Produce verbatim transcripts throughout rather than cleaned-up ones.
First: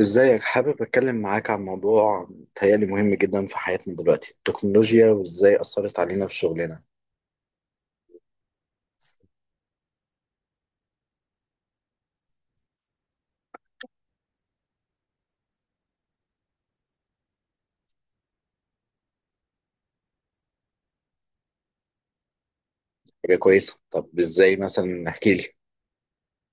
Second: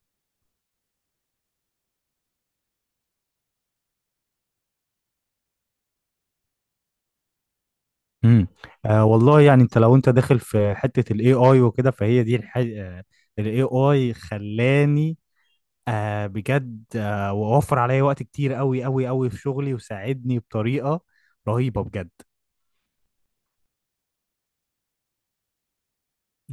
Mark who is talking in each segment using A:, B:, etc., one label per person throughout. A: ازيك، حابب اتكلم معاك عن موضوع متهيألي مهم جدا في حياتنا دلوقتي، التكنولوجيا وازاي اثرت علينا في شغلنا؟
B: امم آه والله، يعني انت لو انت داخل في حتة الاي اي وكده، فهي دي الح... آه الاي اي خلاني. آه بجد آه ووفر عليا وقت كتير قوي قوي قوي في شغلي وساعدني بطريقة رهيبة بجد.
A: حاجه كويسه. طب ازاي مثلا؟ احكي لي.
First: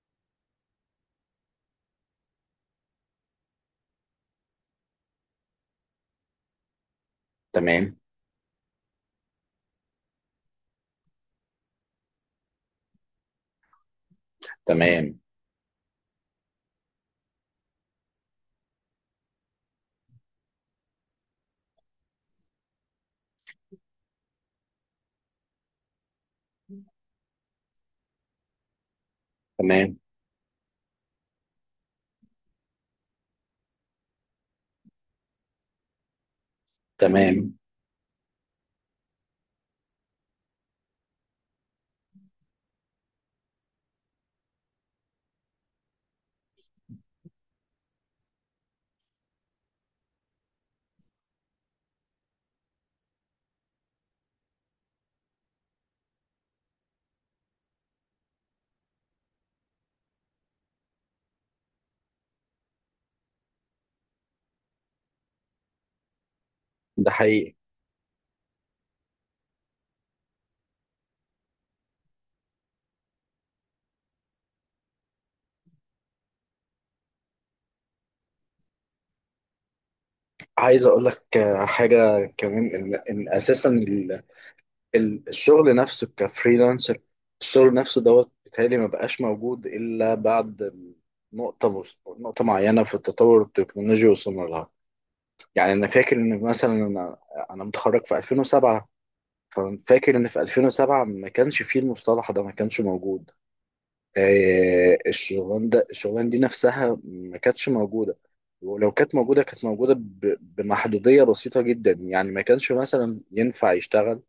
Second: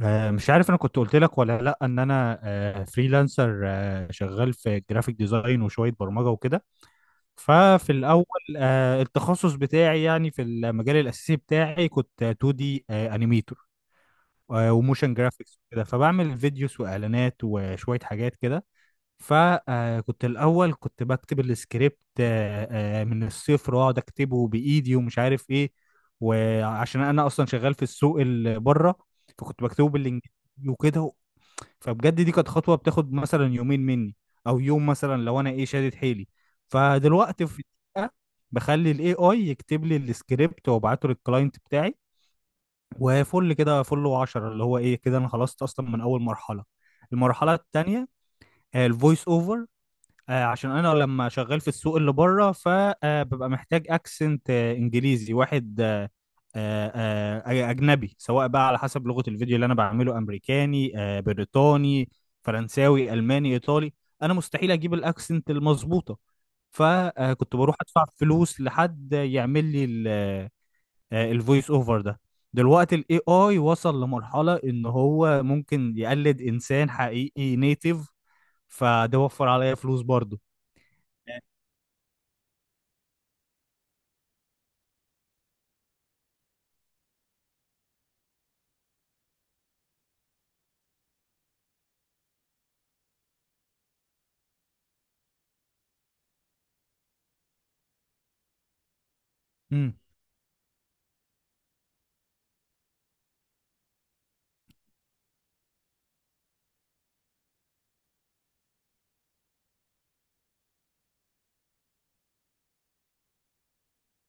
B: آه مش عارف انا كنت قلت لك ولا لا، ان انا آه فريلانسر، آه شغال في جرافيك ديزاين وشوية برمجة وكده. ففي
A: تمام.
B: الاول، آه التخصص بتاعي يعني في المجال الاساسي بتاعي كنت 2 دي انيميتور وموشن
A: تمام.
B: جرافيكس وكده، فبعمل فيديوز واعلانات وشويه حاجات كده. فكنت الاول كنت بكتب السكريبت، آه، آه، من الصفر واقعد اكتبه بايدي ومش عارف ايه. وعشان انا اصلا شغال في السوق اللي بره، فكنت بكتبه
A: تمام.
B: بالانجليزي وكده. فبجد دي كانت خطوه بتاخد مثلا يومين مني او يوم، مثلا لو انا ايه شادد حيلي. فدلوقتي
A: تمام.
B: في دقيقة بخلي الاي اي يكتب لي السكريبت وابعته للكلاينت بتاعي وفل كده فل وعشرة، اللي هو ايه كده انا خلصت اصلا من اول مرحله. المرحله التانيه آه، الفويس اوفر. آه، عشان انا لما شغال في السوق اللي بره، فببقى محتاج اكسنت آه، انجليزي واحد، آه، آه، آه، اجنبي، سواء بقى على حسب لغه الفيديو اللي انا بعمله، امريكاني آه، بريطاني فرنساوي الماني ايطالي. انا مستحيل اجيب الاكسنت المظبوطه،
A: ده حقيقي.
B: فكنت بروح ادفع فلوس لحد يعمل لي آه، الفويس اوفر ده. دلوقتي الاي اي وصل لمرحلة ان هو ممكن يقلد انسان حقيقي نيتيف، فده وفر عليا فلوس برضه.
A: عايز اقول لك آه، حاجه كمان ان, إن اساسا ال- ال- الشغل نفسه كفريلانسر، الشغل نفسه دوت، بيتهيألي ما بقاش موجود الا بعد نقطه نقطه معينه في التطور التكنولوجي وصلنا لها. يعني انا فاكر ان مثلا انا انا متخرج في ألفين وسبعة.
B: امم.
A: ففاكر ان في ألفين وسبعة ما كانش فيه المصطلح ده، ما كانش موجود. آه، الشغلان ده الشغلان دي نفسها ما كانتش موجودة. ولو كانت موجودة، كانت موجودة ب- بمحدودية بسيطة جدا، يعني ما كانش مثلا ينفع يشتغل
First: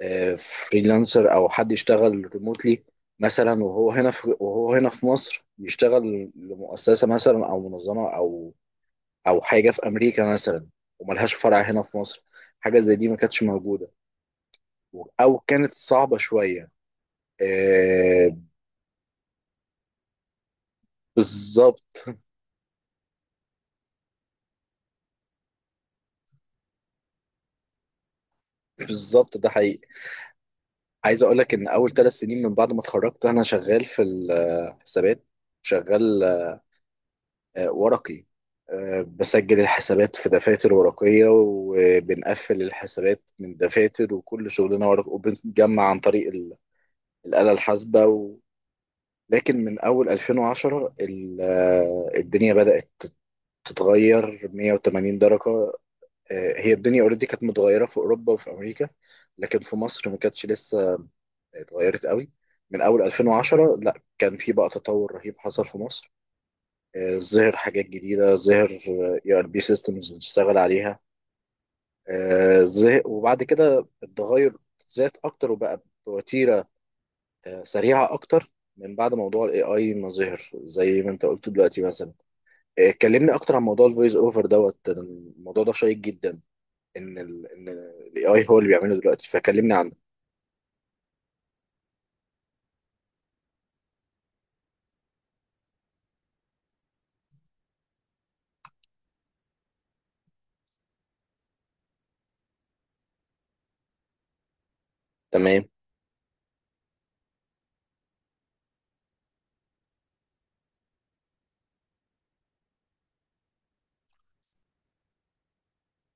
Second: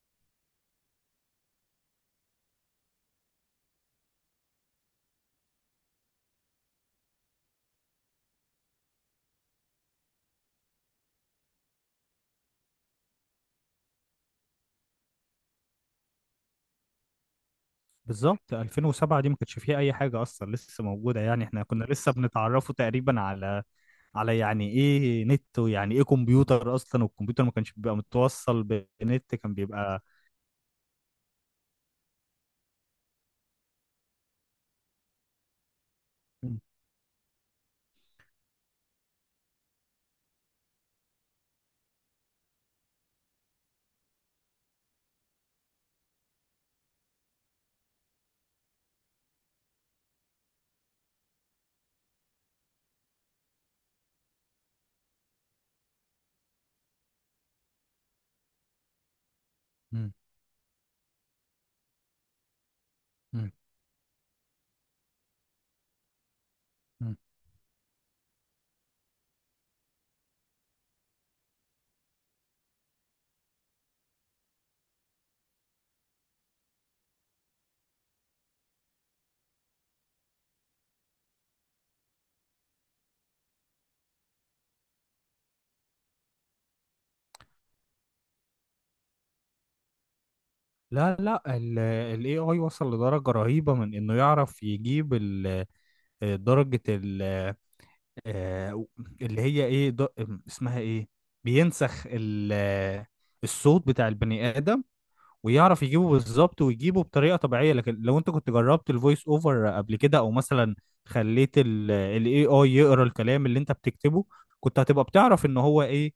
A: آه، فريلانسر او حد يشتغل ريموتلي، مثلا وهو هنا في وهو هنا في مصر يشتغل لمؤسسة مثلا او منظمة او او حاجه في امريكا مثلا، وملهاش فرع هنا في مصر. حاجه زي دي ما كانتش موجوده، او كانت صعبه شويه. آه.
B: بالظبط ألفين وسبعة دي ما كانش فيها اي حاجه اصلا لسه موجوده، يعني احنا كنا لسه
A: بالظبط.
B: بنتعرفوا تقريبا على على يعني ايه نت ويعني ايه كمبيوتر اصلا، والكمبيوتر ما كانش بيبقى متوصل بنت،
A: بالظبط، ده
B: كان
A: حقيقي.
B: بيبقى.
A: عايز اقول لك ان اول ثلاث سنين من بعد ما اتخرجت انا شغال في الحسابات، شغال
B: مم.
A: آه، ورقي، آه، بسجل الحسابات في دفاتر ورقية، وبنقفل الحسابات من دفاتر، وكل شغلنا ورق، وبنجمع عن طريق ال- الآلة الحاسبة. لكن من اول ألفين وعشرة ال- آه، الدنيا بدأت تتغير مائة وثمانين درجة. آه، هي الدنيا اوريدي كانت متغيرة في اوروبا وفي امريكا، لكن في مصر
B: مم.
A: ما كانتش لسه اتغيرت قوي. من اول
B: مم.
A: ألفين وعشرة لا، كان في بقى تطور رهيب حصل في مصر.
B: مم.
A: آه، ظهر حاجات جديدة. ظهر اي ار بي سيستمز بتشتغل عليها. آه، ظه- وبعد كده التغير زاد اكتر، وبقى بوتيرة آه، سريعة اكتر، من بعد موضوع الاي اي ما ظهر زي ما انت قلت. دلوقتي مثلا اتكلمني اكتر عن موضوع الفويس اوفر دوت. الموضوع ده شيق جدا، ان ال ان الاي اي هو اللي بيعمله دلوقتي. فكلمني عنه.
B: لا لا، الاي اي وصل لدرجه رهيبه من انه يعرف يجيب ال آه، درجة ال آه، اللي هي ايه د- اسمها ايه، بينسخ ال- آه، الصوت بتاع البني آدم،
A: تمام.
B: ويعرف يجيبه بالظبط ويجيبه بطريقة طبيعية. لكن لو انت كنت جربت الفويس اوفر قبل كده، او مثلا خليت الاي اي يقرا الكلام اللي انت بتكتبه، كنت هتبقى بتعرف ان هو ايه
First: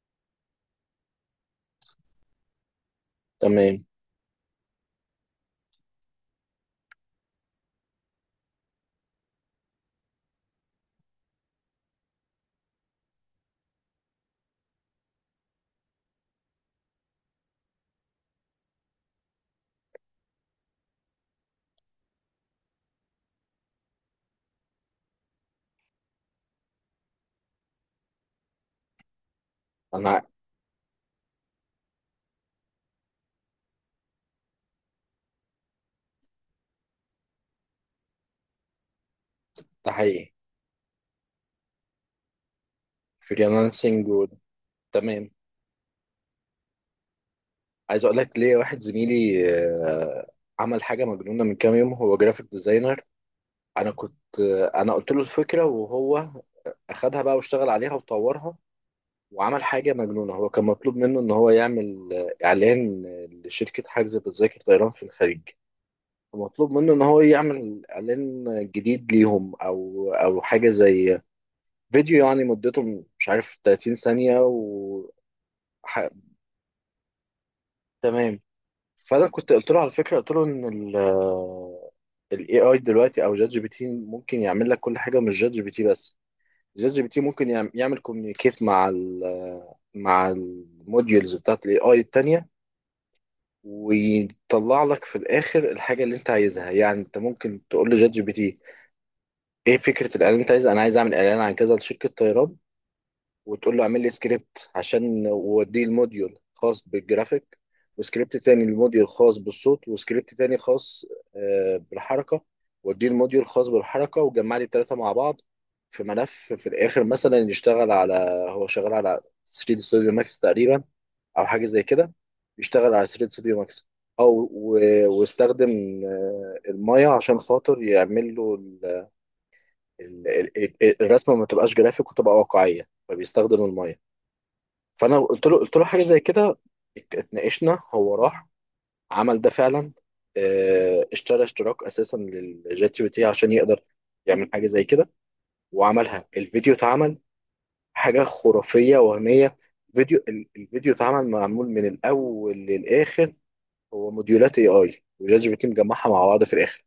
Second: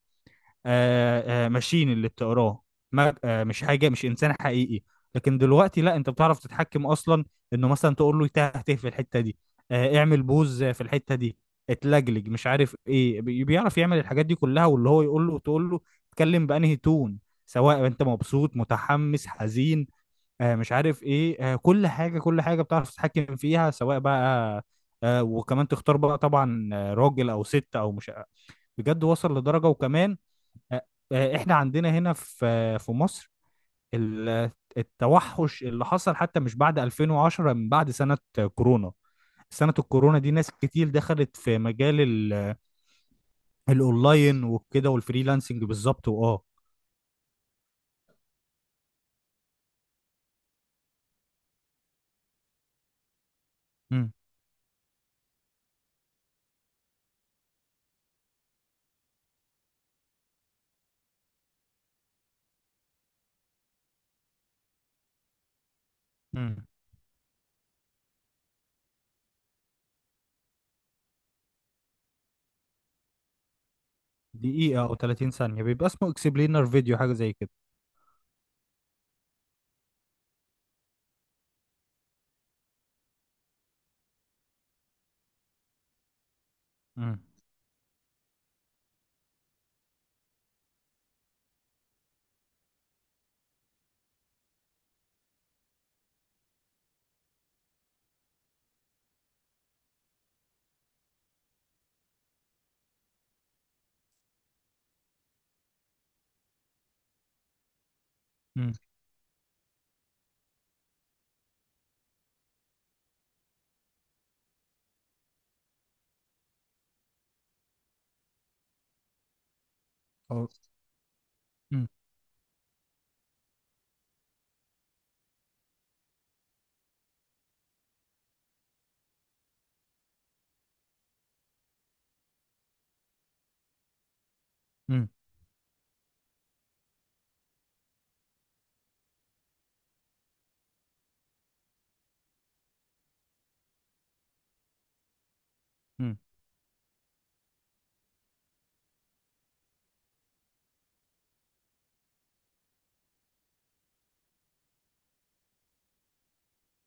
B: آه، آه، ماشين اللي بتقراه، ما- آه، مش
A: تمام.
B: حاجه، مش انسان حقيقي. لكن دلوقتي لا، انت بتعرف تتحكم اصلا انه مثلا تقول له تهته في الحته دي، آه، اعمل بوز في الحته دي، اتلجلج مش عارف ايه، بي- بيعرف يعمل الحاجات دي كلها، واللي هو يقول له تقول له اتكلم بانهي تون، سواء انت مبسوط متحمس حزين آه، مش عارف ايه. آه، كل حاجه كل حاجه بتعرف تتحكم فيها، سواء بقى آه، وكمان تختار بقى طبعا آه، راجل او ست او مش. بجد وصل لدرجه وكمان.
A: انا
B: آه، آه، احنا عندنا هنا في في مصر ال- التوحش اللي حصل حتى مش بعد ألفين وعشرة، من بعد سنة كورونا. سنة
A: ده
B: الكورونا
A: حقيقي.
B: دي ناس كتير دخلت في مجال ال-
A: فريلانسنج و...
B: الاونلاين وكده
A: تمام.
B: والفريلانسنج، بالظبط واه.
A: عايز اقول لك ليه. واحد زميلي آه، عمل حاجه مجنونه من كام يوم، هو جرافيك ديزاينر. انا
B: امم.
A: كنت آه، انا قلت له الفكره وهو اخدها بقى واشتغل عليها وطورها. وعمل حاجه مجنونه. هو كان مطلوب منه ان هو يعمل آه، اعلان آه، لشركه حجز تذاكر طيران في الخليج.
B: امم.
A: مطلوب منه ان هو يعمل اعلان جديد ليهم، او او حاجه زي فيديو يعني، مدته مش عارف ثلاثين ثانيه
B: دقيقة او
A: و
B: تلاتين ثانية بيبقى
A: ح-
B: اسمه اكسبلينر فيديو، حاجة زي كده.
A: تمام. فانا كنت قلت له على فكره، قلت له ان ال الاي اي دلوقتي او جات جي بي تي ممكن يعمل لك كل حاجه، مش جات جي بي تي بس. جات جي بي
B: امم.
A: تي ممكن يعم- يعمل كوميونيكيت مع ال مع الموديولز بتاعت الاي اي التانيه، ويطلع لك في الاخر الحاجه اللي انت عايزها. يعني انت ممكن تقول لجات جي بي تي ايه فكرة الاعلان اللي انت عايز، انا عايز اعمل اعلان عن كذا لشركة طيران، وتقول له اعمل لي سكريبت عشان ووديه الموديول خاص بالجرافيك، وسكريبت تاني
B: امم.
A: الموديول خاص بالصوت، وسكريبت تاني خاص آه، بالحركة، وديه الموديول خاص بالحركة، وجمع لي التلاتة مع بعض في ملف في الاخر. مثلا يشتغل على هو شغال على تري ستوديو ماكس
B: أو-
A: تقريبا، او حاجة زي كده، يشتغل على ثلاثة ستوديو ماكس، او و- واستخدم آه، المايه عشان خاطر يعمل له ال- ال- ال- الرسمه ما تبقاش جرافيك وتبقى واقعيه، فبيستخدم الميه.
B: امم.
A: فانا قلت له قلت له حاجه زي كده، ات- اتناقشنا، هو راح عمل ده فعلا. اه، اشترى اشتراك اساسا للجات جي بي تي عشان يقدر يعمل حاجه زي كده، وعملها. الفيديو اتعمل حاجه خرافيه وهميه. فيديو ال- الفيديو اتعمل، معمول من الاول للاخر، هو موديولات اي اي وجات جي بي تي مجمعها مع بعض في الاخر.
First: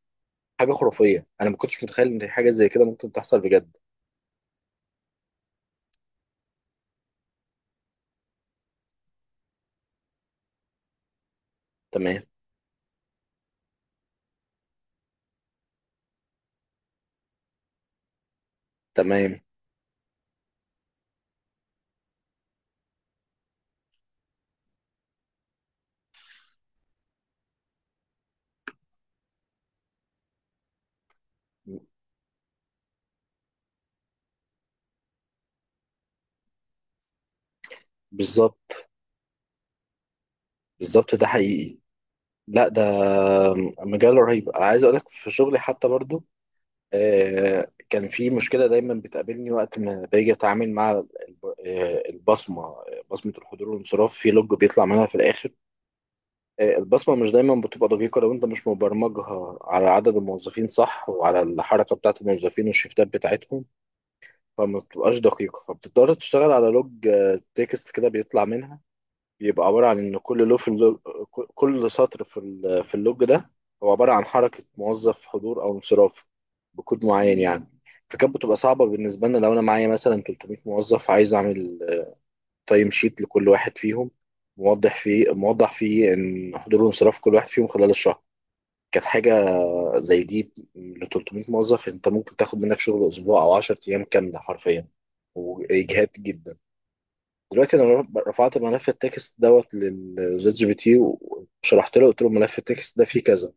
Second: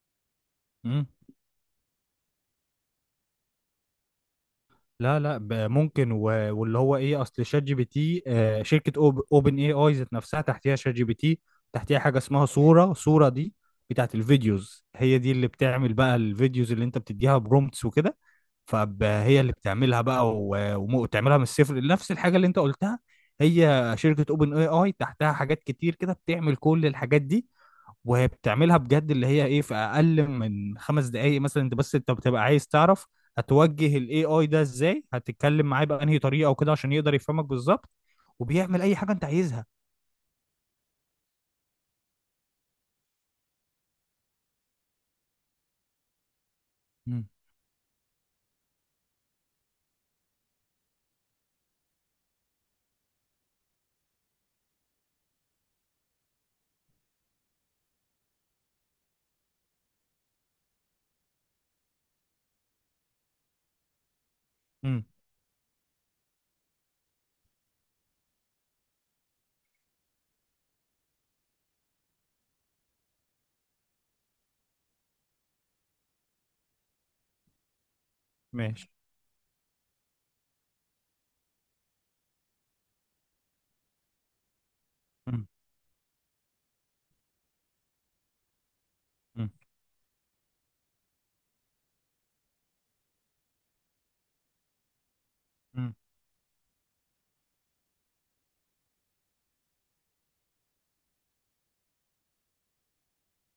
A: حاجه
B: امم.
A: خرافيه، انا ما كنتش متخيل ان حاجه زي كده ممكن تحصل بجد.
B: لا لا، ب- ممكن، و... واللي هو ايه، اصل شات جي بي تي آه، شركه أوب... اوبن اي اي ذات نفسها تحتيها شات جي بي تي، تحتيها حاجه
A: تمام.
B: اسمها صوره. صوره دي بتاعت الفيديوز، هي دي اللي بتعمل بقى الفيديوز اللي انت بتديها برومتس وكده.
A: تمام.
B: فهي اللي بتعملها بقى، و... وم- وتعملها من الصفر، نفس الحاجه اللي انت قلتها. هي شركه اوبن اي اي تحتها حاجات كتير كده، بتعمل كل الحاجات دي، وهي بتعملها بجد، اللي هي ايه، في اقل من خمس دقايق مثلا. انت بس انت بتبقى عايز تعرف هتوجه الاي اي ده ازاي، هتتكلم معاه بانهي طريقه وكده، عشان يقدر يفهمك بالظبط وبيعمل
A: بالظبط.
B: اي حاجه انت عايزها.
A: بالظبط، ده حقيقي. لا، ده مجال رهيب. عايز اقول لك في شغلي حتى برضو،
B: مم.
A: آه، كان في مشكله دايما بتقابلني وقت ما باجي اتعامل مع الب- آه، البصمه، بصمه الحضور والانصراف، في لوج بيطلع منها في الاخر. آه، البصمه مش دايما بتبقى دقيقه لو انت مش مبرمجها على عدد الموظفين صح وعلى الحركه بتاعه الموظفين والشيفتات بتاعتهم، فما
B: امم.
A: بتبقاش دقيقه. فبتضطر تشتغل على لوج آه، تكست كده بيطلع منها، بيبقى عبارة عن إن كل لو في اللو... كل سطر في ال... في اللوج ده هو عبارة عن حركة موظف، حضور أو انصراف بكود معين يعني. فكانت بتبقى صعبة
B: ماشي.
A: بالنسبة لنا لو أنا معايا مثلا تلتمية موظف، عايز أعمل تايم شيت لكل واحد فيهم، موضح فيه
B: امم.
A: موضح فيه إن حضور وانصراف كل واحد فيهم خلال الشهر. كانت حاجة
B: امم.
A: زي دي ل تلتمية موظف، أنت ممكن تاخد منك شغل أسبوع أو عشرة أيام كاملة حرفيا،
B: امم.
A: وإجهاد جدا. دلوقتي انا رف- رفعت ملف التكست دوت للشات جي بي تي، وشرحت له، قلت له ملف التكست ده فيه كذا،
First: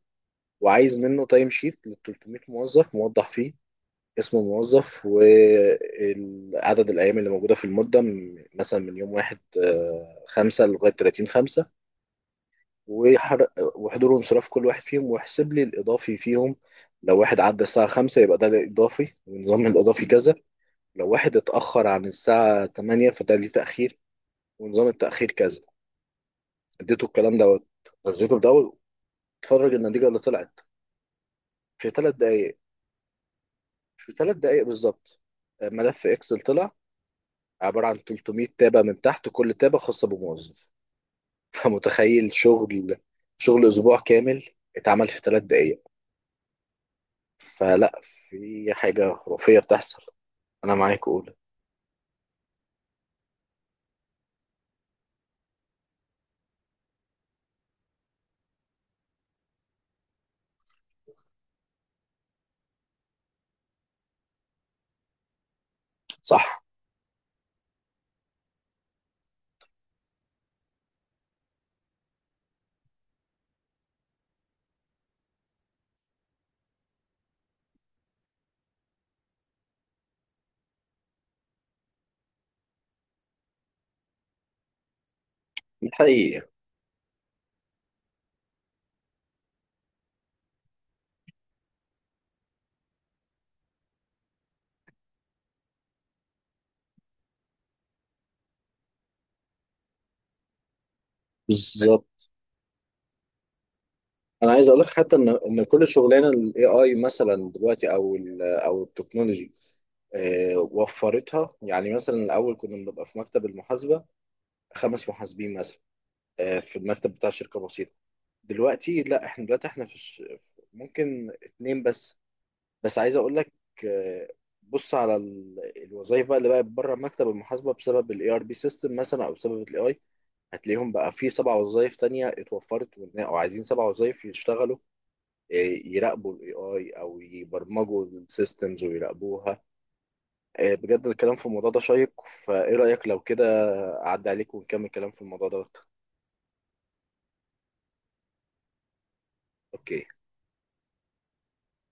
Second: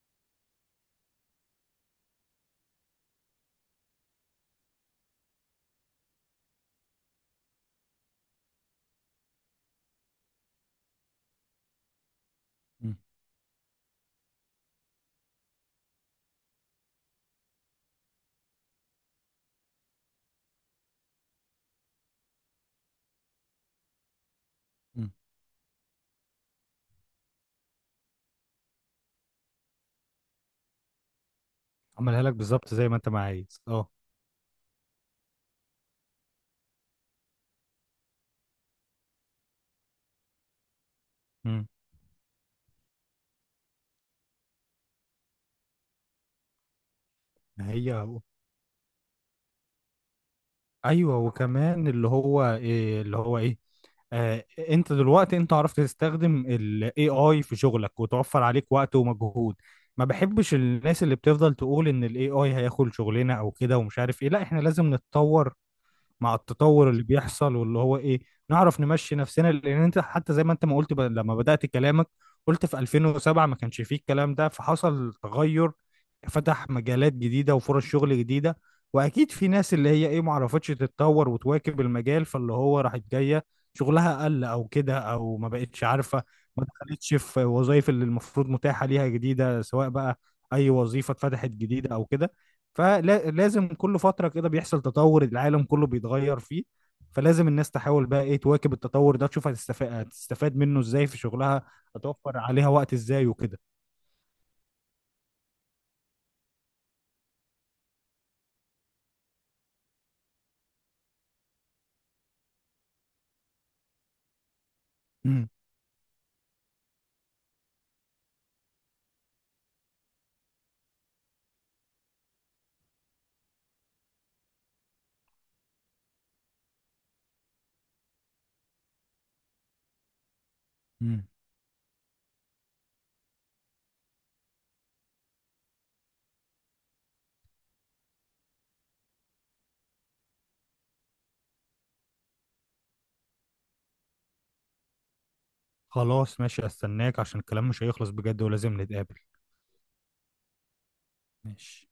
A: وعايز منه تايم شيت لل تلتمية موظف موضح فيه اسم الموظف وعدد الايام اللي موجوده في المده من- مثلا من يوم واحد خمسة لغايه تلاتين خمسة،
B: امم.
A: وحر- وحضور وانصراف كل واحد فيهم، ويحسب لي الاضافي فيهم. لو واحد عدى الساعه خمسة يبقى ده الاضافي، ونظام الاضافي كذا. لو واحد اتاخر عن الساعه تمانية فده ليه تاخير، ونظام
B: امم.
A: التأخير كذا. اديته الكلام دوت، غذيته بدواء، اتفرج النتيجه اللي طلعت في ثلاث
B: عملها لك
A: دقائق
B: بالظبط زي ما انت ما عايز، اه.
A: في ثلاث دقائق بالظبط، آه، ملف اكسل طلع عباره عن تلتمية تابه، من تحت كل تابه خاصه بموظف.
B: امم.
A: فمتخيل شغل، شغل اسبوع كامل اتعمل في ثلاث دقائق!
B: هي
A: فلا،
B: هو.
A: في حاجه خرافيه بتحصل. انا معاك
B: ايوه،
A: اقول.
B: وكمان اللي هو إيه اللي هو ايه، آه، انت دلوقتي انت عرفت تستخدم ال إيه آي في شغلك وتوفر عليك وقت ومجهود. ما بحبش الناس اللي بتفضل تقول ان ال إيه آي هياخد شغلنا او كده ومش عارف ايه. لا، احنا لازم نتطور مع
A: صح.
B: التطور اللي بيحصل، واللي هو ايه، نعرف نمشي نفسنا، لان انت حتى زي ما انت ما قلت ب... لما بدأت كلامك، قلت في ألفين وسبعة ما كانش فيه الكلام ده، فحصل تغير، فتح مجالات جديدة وفرص شغل جديدة. واكيد في ناس اللي هي ايه ما عرفتش تتطور وتواكب المجال، فاللي هو راحت جاية شغلها قل او كده، او ما بقتش
A: ده
B: عارفة
A: حقيقي.
B: ما دخلتش في وظائف اللي المفروض متاحة ليها جديدة، سواء بقى اي وظيفة اتفتحت جديدة او كده. فلازم كل فترة كده بيحصل تطور، العالم كله بيتغير فيه، فلازم الناس تحاول بقى ايه تواكب التطور ده، تشوف هتستفاد هتستفاد منه ازاي في شغلها،
A: بالظبط.
B: هتوفر عليها وقت ازاي وكده.
A: انا عايز اقول لك حتى ان ان كل شغلانه الاي اي مثلا دلوقتي او ال او التكنولوجي آه، وفرتها. يعني مثلا الاول كنا بنبقى في مكتب المحاسبه خمس
B: امم.
A: محاسبين مثلا، آه، في المكتب بتاع شركه بسيطه. دلوقتي لا، احنا دلوقتي احنا في الش... ممكن اتنين بس. بس عايز اقول لك، آه، بص على ال- الوظايف بقى اللي بقت بره مكتب المحاسبه بسبب الاي ار بي سيستم مثلا او بسبب الاي اي، هتلاقيهم بقى
B: امم.
A: في سبع وظايف تانية اتوفرت، وإن- او عايزين سبع وظايف يشتغلوا، يراقبوا الاي اي او يبرمجوا السيستمز ويراقبوها. آه، بجد الكلام في الموضوع ده شيق. فايه رأيك لو كده، اعدي عليك ونكمل كلام في الموضوع ده؟
B: خلاص، ماشي، استناك عشان الكلام مش هيخلص بجد، ولازم نتقابل.
A: اوكي.
B: ماشي.